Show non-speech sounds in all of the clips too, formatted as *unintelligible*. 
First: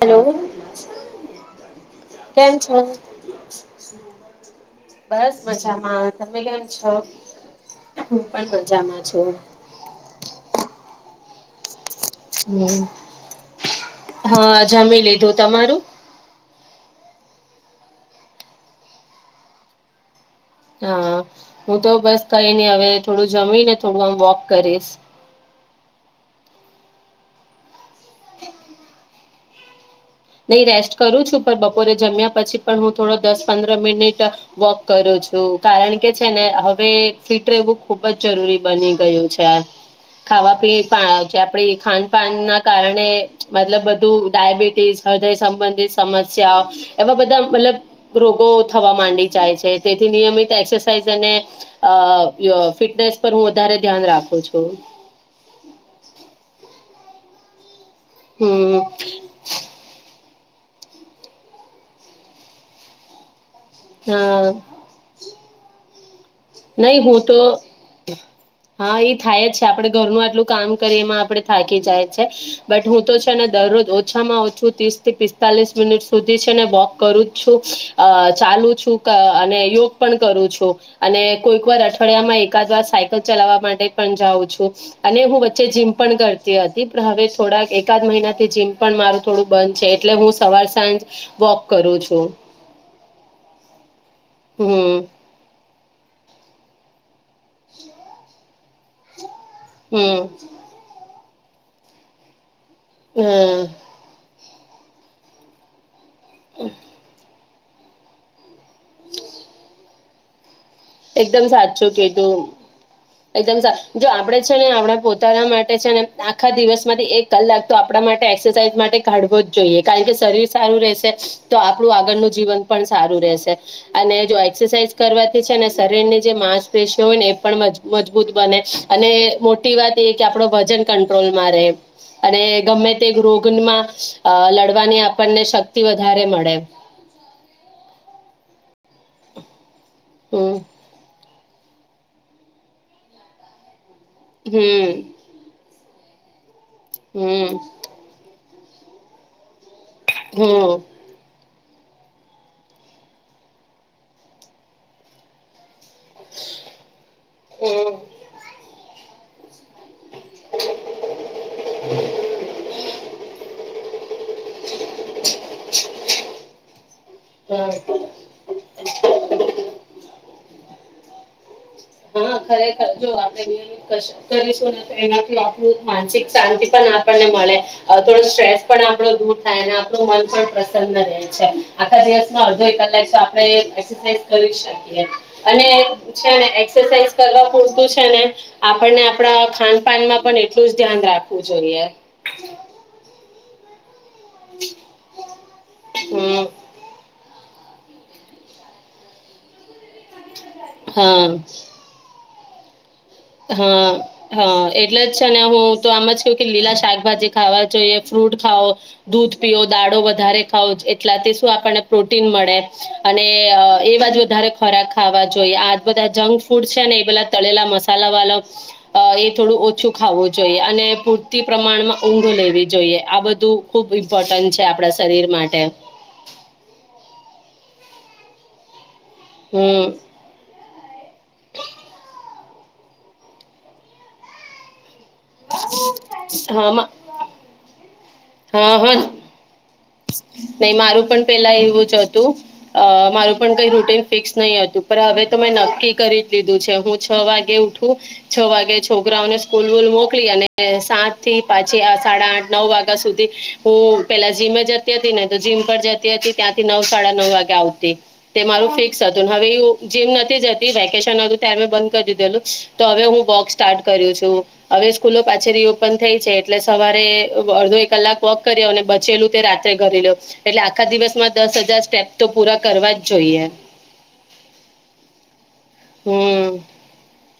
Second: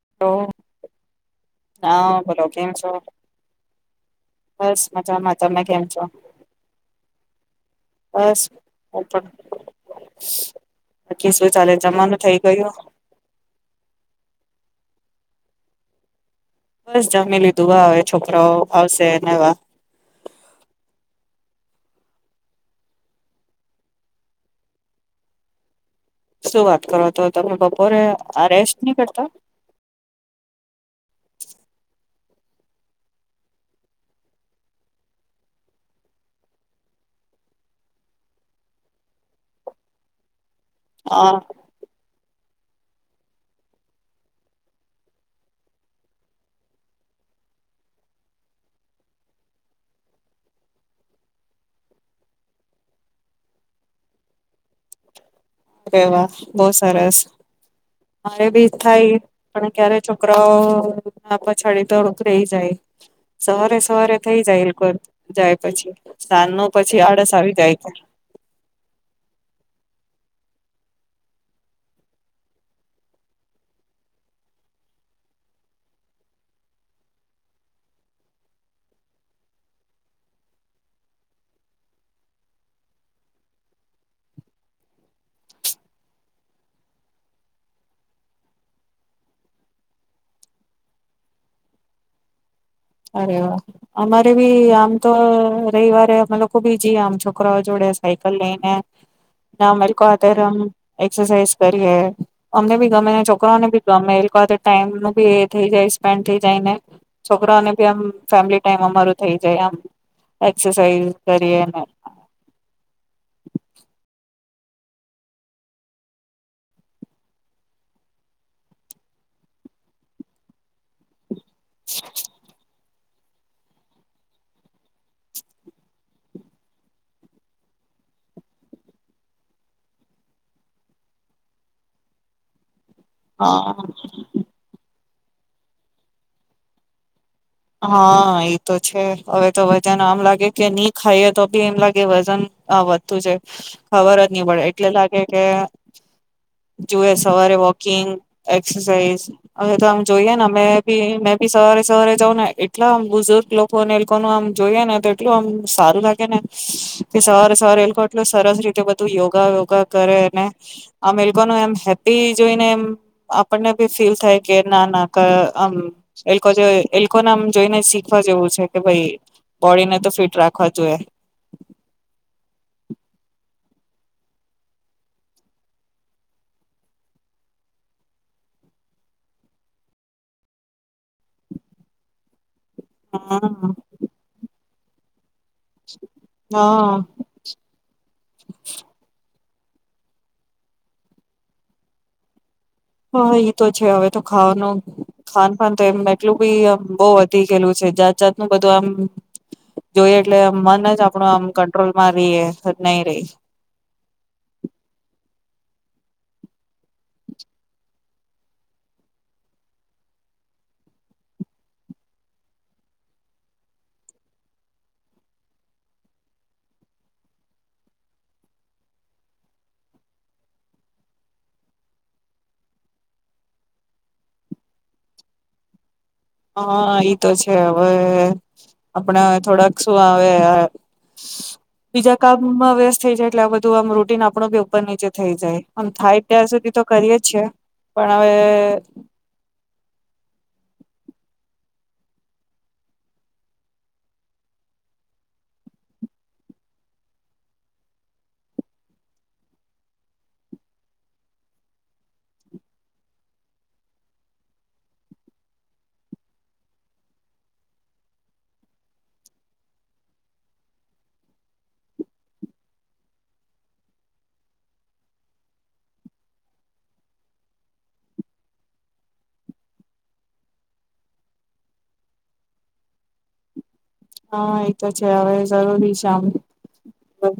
Hello તો કેમ છો બસ બસ મજામાં તમે કેમ છો મજામા તમે કેમ છો. હું બસ પણ મજામા હું છું. બીજું શું ચાલે. જમવાનું થઇ ગયું હા જમી લી ધુ તમારું. બસ જમી લીધુ આવે છોકરાઓ આવશે નેવા હા હું તો બસ કઈ નહી હવે થોડુ જમીને થોડું આમ વોક કરીશ. શું વાત કરો તો તમે બપોરે આ રેસ્ટ નહી કરતા. નહી રેસ્ટ કરું છુ પણ બપોરે જમ્યા પછી પણ હું થોડો દસ પંદર મિનિટ વોક કરું છુ કારણ કે છે ને હવે ફિટ રહેવુ ખુબ જ જરૂરી બની ગયુ છે ખાવા પી પા હા જે આપણે ખાનપાન ના કારણે મતલબ બધુ ડાયાબિટીસ હૃદય સંબંધિત સમસ્યા એવા બધા મતલબ રોગો થવા માંડી જાય છે તેથી નિયમિત એક્સરસાઇઝ અને અ ફિટનેસ પર હું વધારે ધ્યાન રાખુ છું. અરે વાહ બહુ સરસ. મારે બી હમ થાય પણ ક્યારે છો છોકરાઓ ના પછાડી થોડુક રહી જાય. સવારે હ સવારે થઇ જાય જાય પછી સાંજ નું નહી પછી હું આળસ તો આવી જાય કે હા થાય જ છે આપડે ઘરનુ આટલુ કામ કરી એમા આપડે થાકી જાય છે બટ હું તો છેને દરરોજ ઓછામાં ઓછું ત્રીસ થી પિસ્તાલીસ મિનિટ સુધી છે ને વોક કરું છું આ ચાલુ છું આ અને યોગ પણ કરું છું અને કોઈક વાર અઠવાડિયામા એકાદ વાર સાયકલ ચલાવવા માટે પણ જાઉં છુ અને હું વચ્ચે જીમ પણ કરતી હતી પણ હવે થોડા એકાદ મહિના થી જીમ પણ મારું થોડુ બંધ છે એટલે હું સવાર સાંજ વોક કરું છું. અરે વા અમારે ભી આમ હમ તો રવિવારે અમે લોકો બી જીએ આમ છોકરાઓ જોડે સાયકલ લઈને ના હમ *unintelligible* એક્સરસાઈઝ કરીએ. અમને બી ગમે અને હ છોકરાઓને બી ગમે એ લોકો હાથે ટાઈમ નુ બી એ થઈ જાય છે. પેન્ટ થી જાયને. છોકરા ઓને *unintelligible* ફેમિલી ટાઈમ અમાર થઈ જાય આમ એ એકદમ સાચુ કિધુ એકદમ સા જો આપણેે છે ને આપણા પોતાના માટે છે ને આખા દિવસ માંથી એક કલાક તો આપણા માટે એક્સરસાઇઝ માટે કાઢવો જ જોઈએ કારણ કે શરીર સારું રહેશે તો આપણું આગળનું જીવન પણ સારું રહેશે અને જો એક્સરસાઇઝ કરવાથી છે ને શરીરની જે માંસપેશી હોય ને એ પણ મજબૂત બને અને મોટી વાત એ કે આપણો વજન કંટ્રોલમાં રહે અને ગમે પતે રોગન હા માં આ લડવાની આપ આપણને શક્તિ વધારે મળે હા એ તો છે હવે તો ત્યા નામ લાગે હમ કે અની ખાઈ તો બી એમ લાગે વજન વધતું છે ખબર જ નહી પડે હમ એટલે લાગે કે *inaudible* જુએ સવારે હમ વોકિંગ એક્સસૈઝ હવે તો આમ જોઈએ ને અમે હમ બી પ સવારે સવારે જાવ ને એટલા બુઝુર્ગ લોકો ને એ લોકો ન આમ જોઈએ ને તો એટલું આમ સારું લાગે ને કે સવારે સવારે એ હમ એટલ સરસ રીતે તું યોગા વયોગા કરે ને અમે એમ હેપ્પી જોઈને એમ આપણને ફીલ થાય કે ના નામ એ લોકો ને આમ હમ જોઈને શીખવા જેવું છે કે ભાઈ બોડી ને તો ફિટ રાખવા જોઈએ હા ખરેખર જો આપણેયમ કરીશુંને તો એનાથી આપણું માનસિક શાંતિ પણ આપણને મળે થોડો સ્ટ્રેસ પણ આપણો દૂર થાય અને આપણું મન પણ પ્રસન્ન રહે આખા દિવસમાં અડધો કલાક આપણે કરી એ અને હ હ છે એસાઝ કરવા પૂરતું છે ને આપણને આપણા ખાન પાાનમાં પણ એટલું જ ધ્યાન રાખવું જોઈએ હ તો છે હવે તો ખાવાનું ખાન પાાન તો એમ એટલું હમ બી બહ ગયલું છે જાત જાતનુંું બધું આમ જોઈએ એટલે મન જ આપડું હા આમ કંટ્રોલ માં રહીએ નહી રહી હા હા એટલે જ ને હું તો આમ જ ક કે લીલા શાકભાજી ખાવા જોઈએ ફ્રૂટ ખાઓ દૂધ પીઓ દાડો વધારે ખાઓ એટલા શું આપણને પ્રોટીન મળે અને એવા જ વધારે ખોરાક ખાવા જોઈએ આ બધા જંક ફૂડ છે ને એ બધા તળેલા મસા મસાલા વાલા એ થોડું ઓછું ખાવવું જોઈએ અને પૂરતી પ્રમાણમાં ઊંઘ લેવી જોઈએ આ બધું ખૂબ ઇમ્પોર્ટન્ટ છે આપણા શરીર માટે હા ઈ તો છે હવે આપણા થોડાક હમ શું આવે બીજા કામમાં વ્યત થઇ જાય એટલે આ બધું આમ રૂટીન આપણો ભી ઉપર નીચે થઈ જાયમ થાય અ ત્યાર હા સુધી તો માં- કરીએ જી પણ હવે નહી મારું પણ પેલા એવું જ હતું અ મારું પણ કઈ રૂટીન ફિક્સ નહી હતું પણ હવે તો મેં નક્કી કરી લીધું છે હું છ વાગે ઉઠું છ વાગે છોકરાઓને સ્કૂલ વૂલ મોકલી અને સાત થી પાછી સાડા આઠ નવ વાગ્યા સુધી હું પેલા જીમે જ જીમ પર જતી હતી ત્યાંથી નવ સાડા નવ વાગે આવતી તે મારું ફિક્સ હતુંને હવે એું જીમ નથી જતી વેકેશન હતું ત્યારે મેં બંધ કરી દીધેલું તો હવે હું વોક સ્ટાર્ટ કરું છું હવે સ્કૂલો પાછી રી ઓપન થઈ છે એટલે સવારે અડધો એક કલાક વોક કર્યો બચેલું તે રા ઘરે લો એટલે આખા દિવસમાં દસ હજાર સ્ટેપ તો પૂરા કરવા જ જોઈએ હા એતો છે હવે જરૂરી શ હમ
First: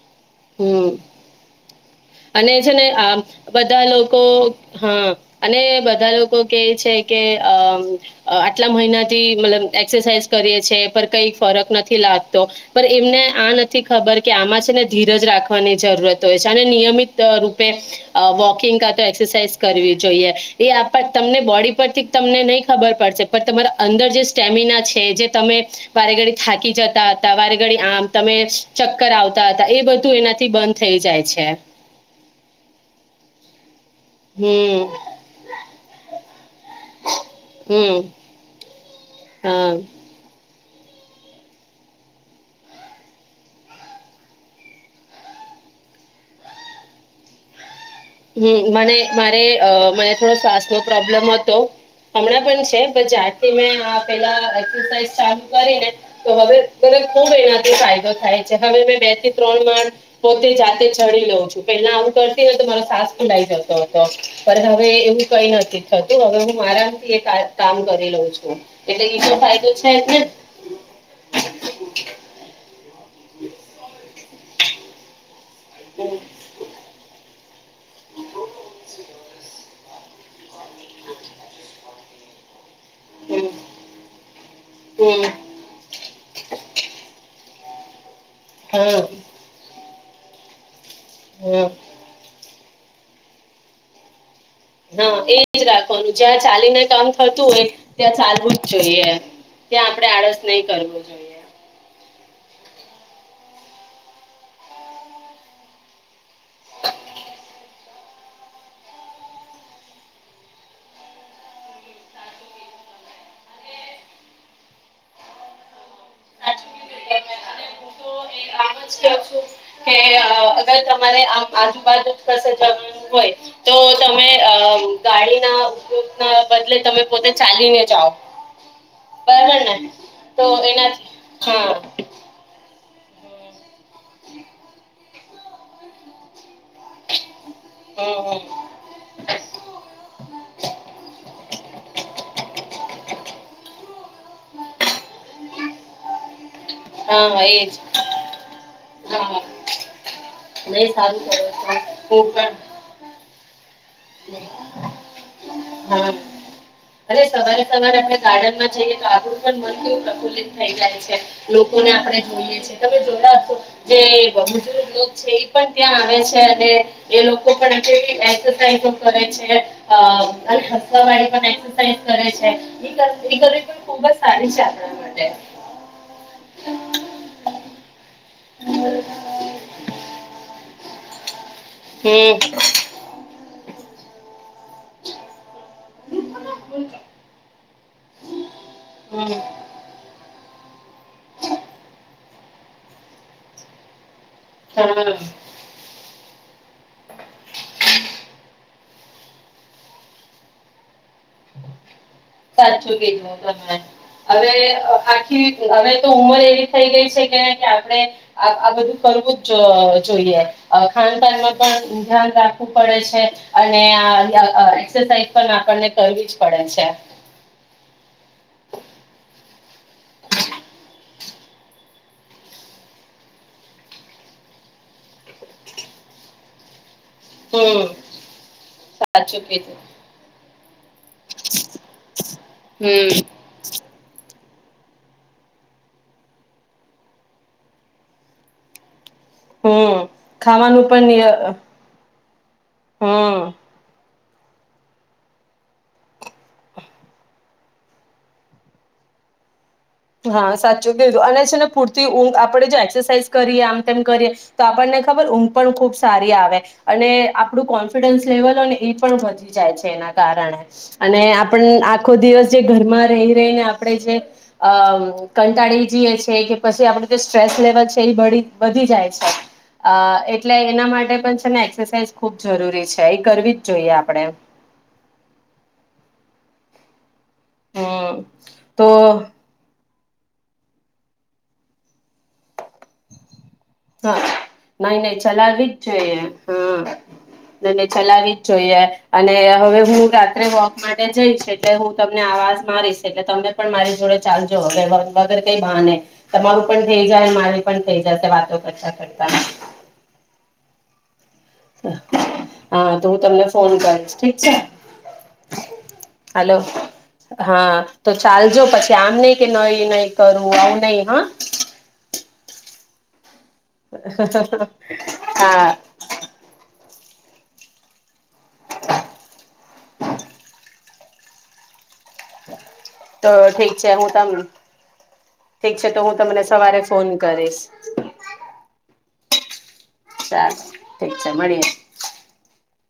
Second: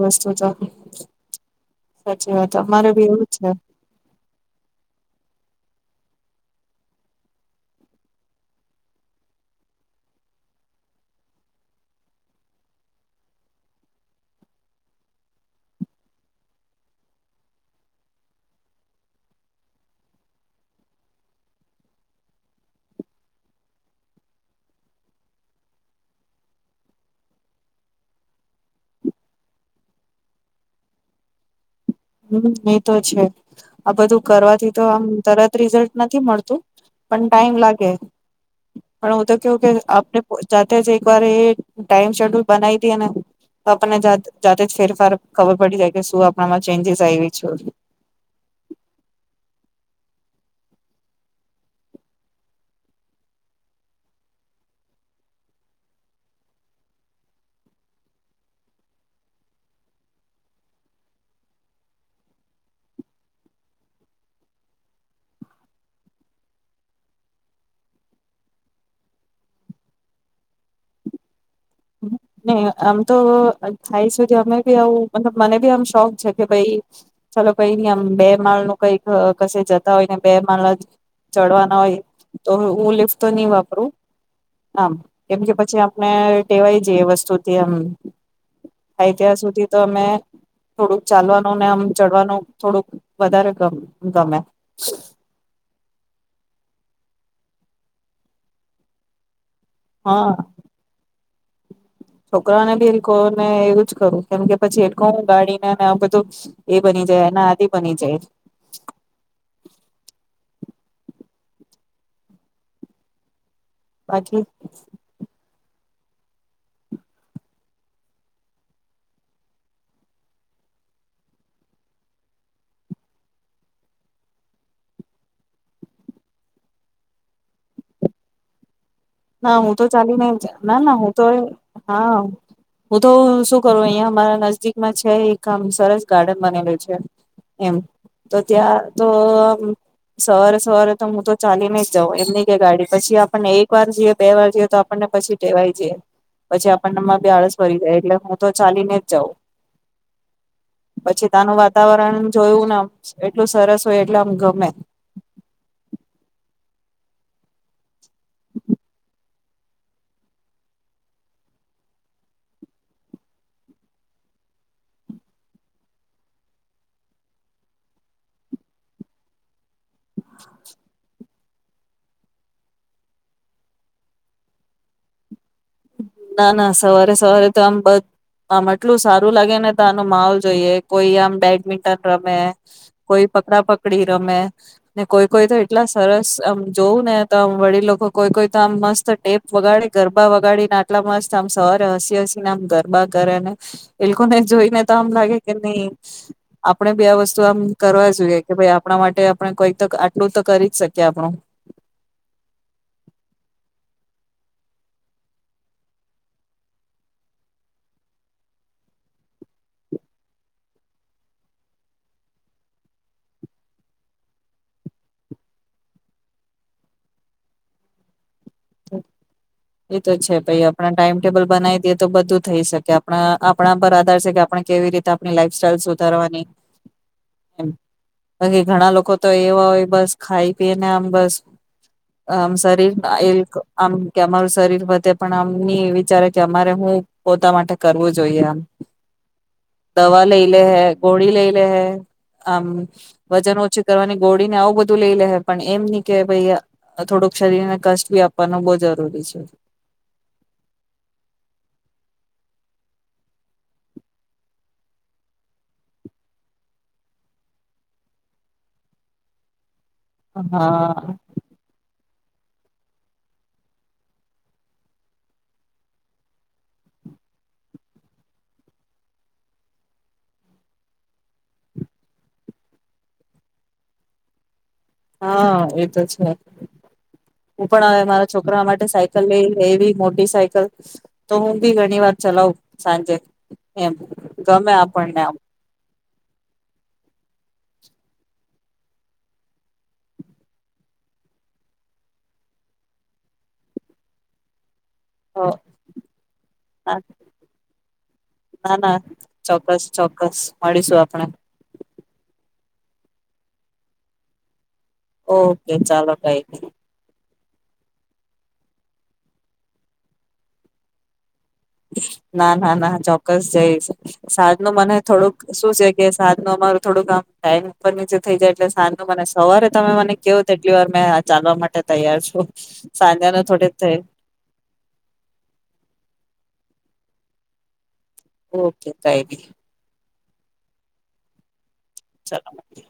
વસ્ત હજ હમ અને છે ને આ બધા લોકો હા અને બધા લોકો કે છે કે અ આટલા મહિના થી મતલબ એક્સરસાઝ કરીે છે પર કઈ ફરક નથી લાગતો પણ એમને આ નથી ખબર કે આમાં છે ને ધીરજ રાખવાની જરૂરત હોય છે અને નિયમિત રૂપે વોકિંગ ક તો એક્સરસાઇઝ કરવી જોઈએ એ તમને બોડી પરથી તમને નહી ખબર પડશે પણ તમારા અંદર જે સ્ટેમિના છે જે તમે વારે ઘડી થાકી જતા હતા વારે ઘડી આમ તમે ચક્કર આવતા હતા એ બધું એનાથી બંધ થઈ જાય છે હમ એ તો છે આ બધું કરવાથી તો હમ આમ તરત રિઝલ્ટ નથી મળતું પણ ટાઈમ લાગે હમ પણ હું તો કેવું હા કે આપને જાતે જ એક વાર એ ટાઈમ શેડ્યુલ બનાવી દ ને આપણને જાતે જ ફેરફાર ખબર પડી જાય કે શું આપણામાં ચેંજસ આવી વ છેું હ મને મારે મને થોડો શ્વાસ નો પ્રોબ્લેમ હતો હમણાં પણ છે જથી મેં પેલારઝ ચાલુ કરીને તો હવે ખુબ એનાથી ફાયદો થાય છે હવે મે બે થી ત્રણ માળ પોતે જાતે ચડી લઉં છું પેલા આવું કરતી તો મા સાસ ખુલાઈ જતો હતો પણ હવે એવું કઈ નથી થતું હવે હું મારામથી કામ કરલોઉ છું એટલે એ શ ફાયદો છે એ હ આમ તો ખાયશધ અમે બી આવ મતબ મને બી આમ શોખ હમ છે કે ભાઈ ચાલો કઈ ન આમ બે માળ નું કંઈક કશે જ હોય ને બે માલા ચોડવા ના હોય તો ું લિફ તો હમ નહી વાપરું આમ હમ કેમકે પછી આપણે ટેવાય તૃતીમ હા અ ત્યાર સુધી તો મે થોડુંક ચાલવાનું ને હા આમ ચડવાનું થોડુંક વધારે ગમે હા એજ રાખ આપવાનું જ્યાં ચાલીને કામ થતું હોય ત્યાં ચાલવું જ જોઈએ ત્યાં આપડણે આળસ નહી કરવો જોઈએ છોકરાને ભી *unintelligible* ને એવું જ કરું કેમ કે પછી *unintelligible* બાકી અને હું તો એ આમ જ કવ છું કે અગર તમારે આ આજુબાજુ *unintelligible* હોય તો તમે ગાડીના ના બદલે તમે પોતે ચાલીને જાઓ ના હું તો ચાલી ને તો ના ના એનાથી હું તો હા હું તો શું કરું અહિયા અમારા નજીદીકમાં છે એક આમ સરસ ગાર્ડન બનેલું છે એમ હમ તો હમ ત્યાં તો સવારે સવારે તો હું તો ચાલી ને જાઉં એમની કે ગાડી પછી પણ એક એક વાર જઈએ બે વાર જઈએ તો આપણને પછી ટેવાય જઈએ પછી આપણનમાં ભી હા ળાસ ભરી એજ જાય એટલે હું તો ચાલીને જ જાઉં હા નહી સારું પછી કરો તાનું છો વાતાવરણ હું જોયું પણ ને એટલુ સરસ હોય એટલે આમ ગમે હા અરે સવારે સવારે *inaudible* ગાર્ડન માં જઈએ તો આપણુ મન કેવું પ્રફુલ્લિત થઈ જાય છે લોકોને આપણે જોઈએ તમે જોયા છો જે *unintelligible* છે એ પણ ત્યાં આવે છે અને એ લોકો પણ *inaudible* કઈ તો કરે છે આ *unintelligible* *unintelligible* કરે છે એ કરવી પણ ખુબ જ સારી છે આપણા માટે ના ના સવારે સવારે તો આમ બ આમ આટલું સારું લાગે ને તાનો માહોલ જોઈએ કોઈ *unintelligible* મિટન હમ રમેૈ કોઈ પકડાપ ડી રમે ને કોઈ કોઈ તો એટલા સરસ આમ જોવું ને તો વડીલો કોઈ કોઈ તો આમ મસ્ત હમ ટેપ વગાડે ગરબા વગાડે આટલા મસ્ત આમ સવારે હસી હસીને આમ ગરબા કરે ને એ લોકોને જોઈને તો આમ હમ લાગે કે નહી આપણેે ભી આ વસ્તુ આમ કરવા જોઈએ કે ભાઈ આપણા માટે આપણે કોઈ આટલું તો કરી જ શકીએ આપણું સાચુ કીધુ તમે હવે આખી હવે તો ઉમર એવી થઈ ગઈ છે કે આપણે આ બધું કરવું જોઈએ *unintelligible* ધ્યાન રાખવું પડે છે *unintelligible* કરવી જ પડે છે હમ એ તો છે ભાઈ આપણા ટાઈમ ટેબલ બનાવી દેએ તો બધું થઈ શકે આપણા આપણા પર આધાર છે કે આપણે કેવી રીતે આપણી લાઈફ સ્ટાઈલ સુધારવાની એમ હમ બાકી ઘણા લોકો તો સાચું એવા કીધું હોય બસ ખાઈ પીને આમ બસ આમ શરીર હમ એ આમ કે અમારું શરીર વધે પન અમની વિચારે કે અમારે હું પોતા માટે કરવું જોઈએ આમ હમ દવા લઈ લે હે ખાવાનું પણ નિય ગોળી લઈ લે હે આમ હમ વજન ઓછી કરવાની ગોળીને આવું બધું લઈ લે હે પણ એમ ની કે ભાઈ થોડુંક શરીરને કષ્ટ ભી આપવાનું બો જરૂરી છે હા સાચું કીધું અને છે ને પૂરતી ઊંઘ આપડે જો એક્સરસાાઈઝ કરીએ આમ તેમ કરીએ તો આપણને ખબર ઊંઘ પણ ખુબ સારી આવે અને આપડું કોન્ફિડન્સ લેવલ હોય ને એ પણ વધી જાય છે એના કારણે હા અને આપ આ આખો દિવસ જે ઘરમા રહી રહી ને આપણે જે અમ કંટાળી જઈએ છે કે પછી આપણે જે સ્ટ્રેસ લેવલ છે એ વધી જાય છે અ એટલે એના માટે પણ છે ને એક્સરસાઇઝ ખૂબ જરૂરી છે એ કરવી જ જોઈએ આપણે હા એ તો છે હું પણ આવે હમ મારા છોકરા માટે તો સાયકલ લઈ એવી મોટી સાયકલ તો હું બી ઘણી વાર ચલાવ સાંજે એમ હા ગમે નહી નઈ આપણને આમ ચલાવી જ જોઈએ હા અને ચલાવી જ જોઈએ અને હવે હું રાત્રે વોક માટે જઈશ એટલે હું તમને આવાજ મારીશ એટલે તમે પણ મારી જોડે ચાલજો હવે વગર કઈ બહાને તમારું પણ થઈ જાય મારી પણ થઈ જાયશે વાતો ના કરતા ના કરતા ચોક્કસ ચોક્કસ મળીશું આપણે હા તો હું તમને ફોન કરીશ ઠીક છે ઓકે ચાલો કઈ હાલો ન હા તો ચાલજો પછી આમ નહી કે નઈ નહી કરવુ આવુ નહી હા ના ના ના ચો ક્કસ જઈશ સાજ નુ મને થોડુક શું હા છે કે સાજ નુ અમાર થોડુક કામ ટાઈમ ઉપર થઈ જાય એટલે સાંજનુ ને સવારે તમે મને કયો તેટલી વાર ચાલવા માટે તૈયાર છું તો સાંજના ઠીક છે થોડી હું તમ ઠીક છે તો હું તમને સવારે ફોન કરીશ ઓકે કઈબી ચાલ ઠીક છે મળીએ ચલો મૂકીએ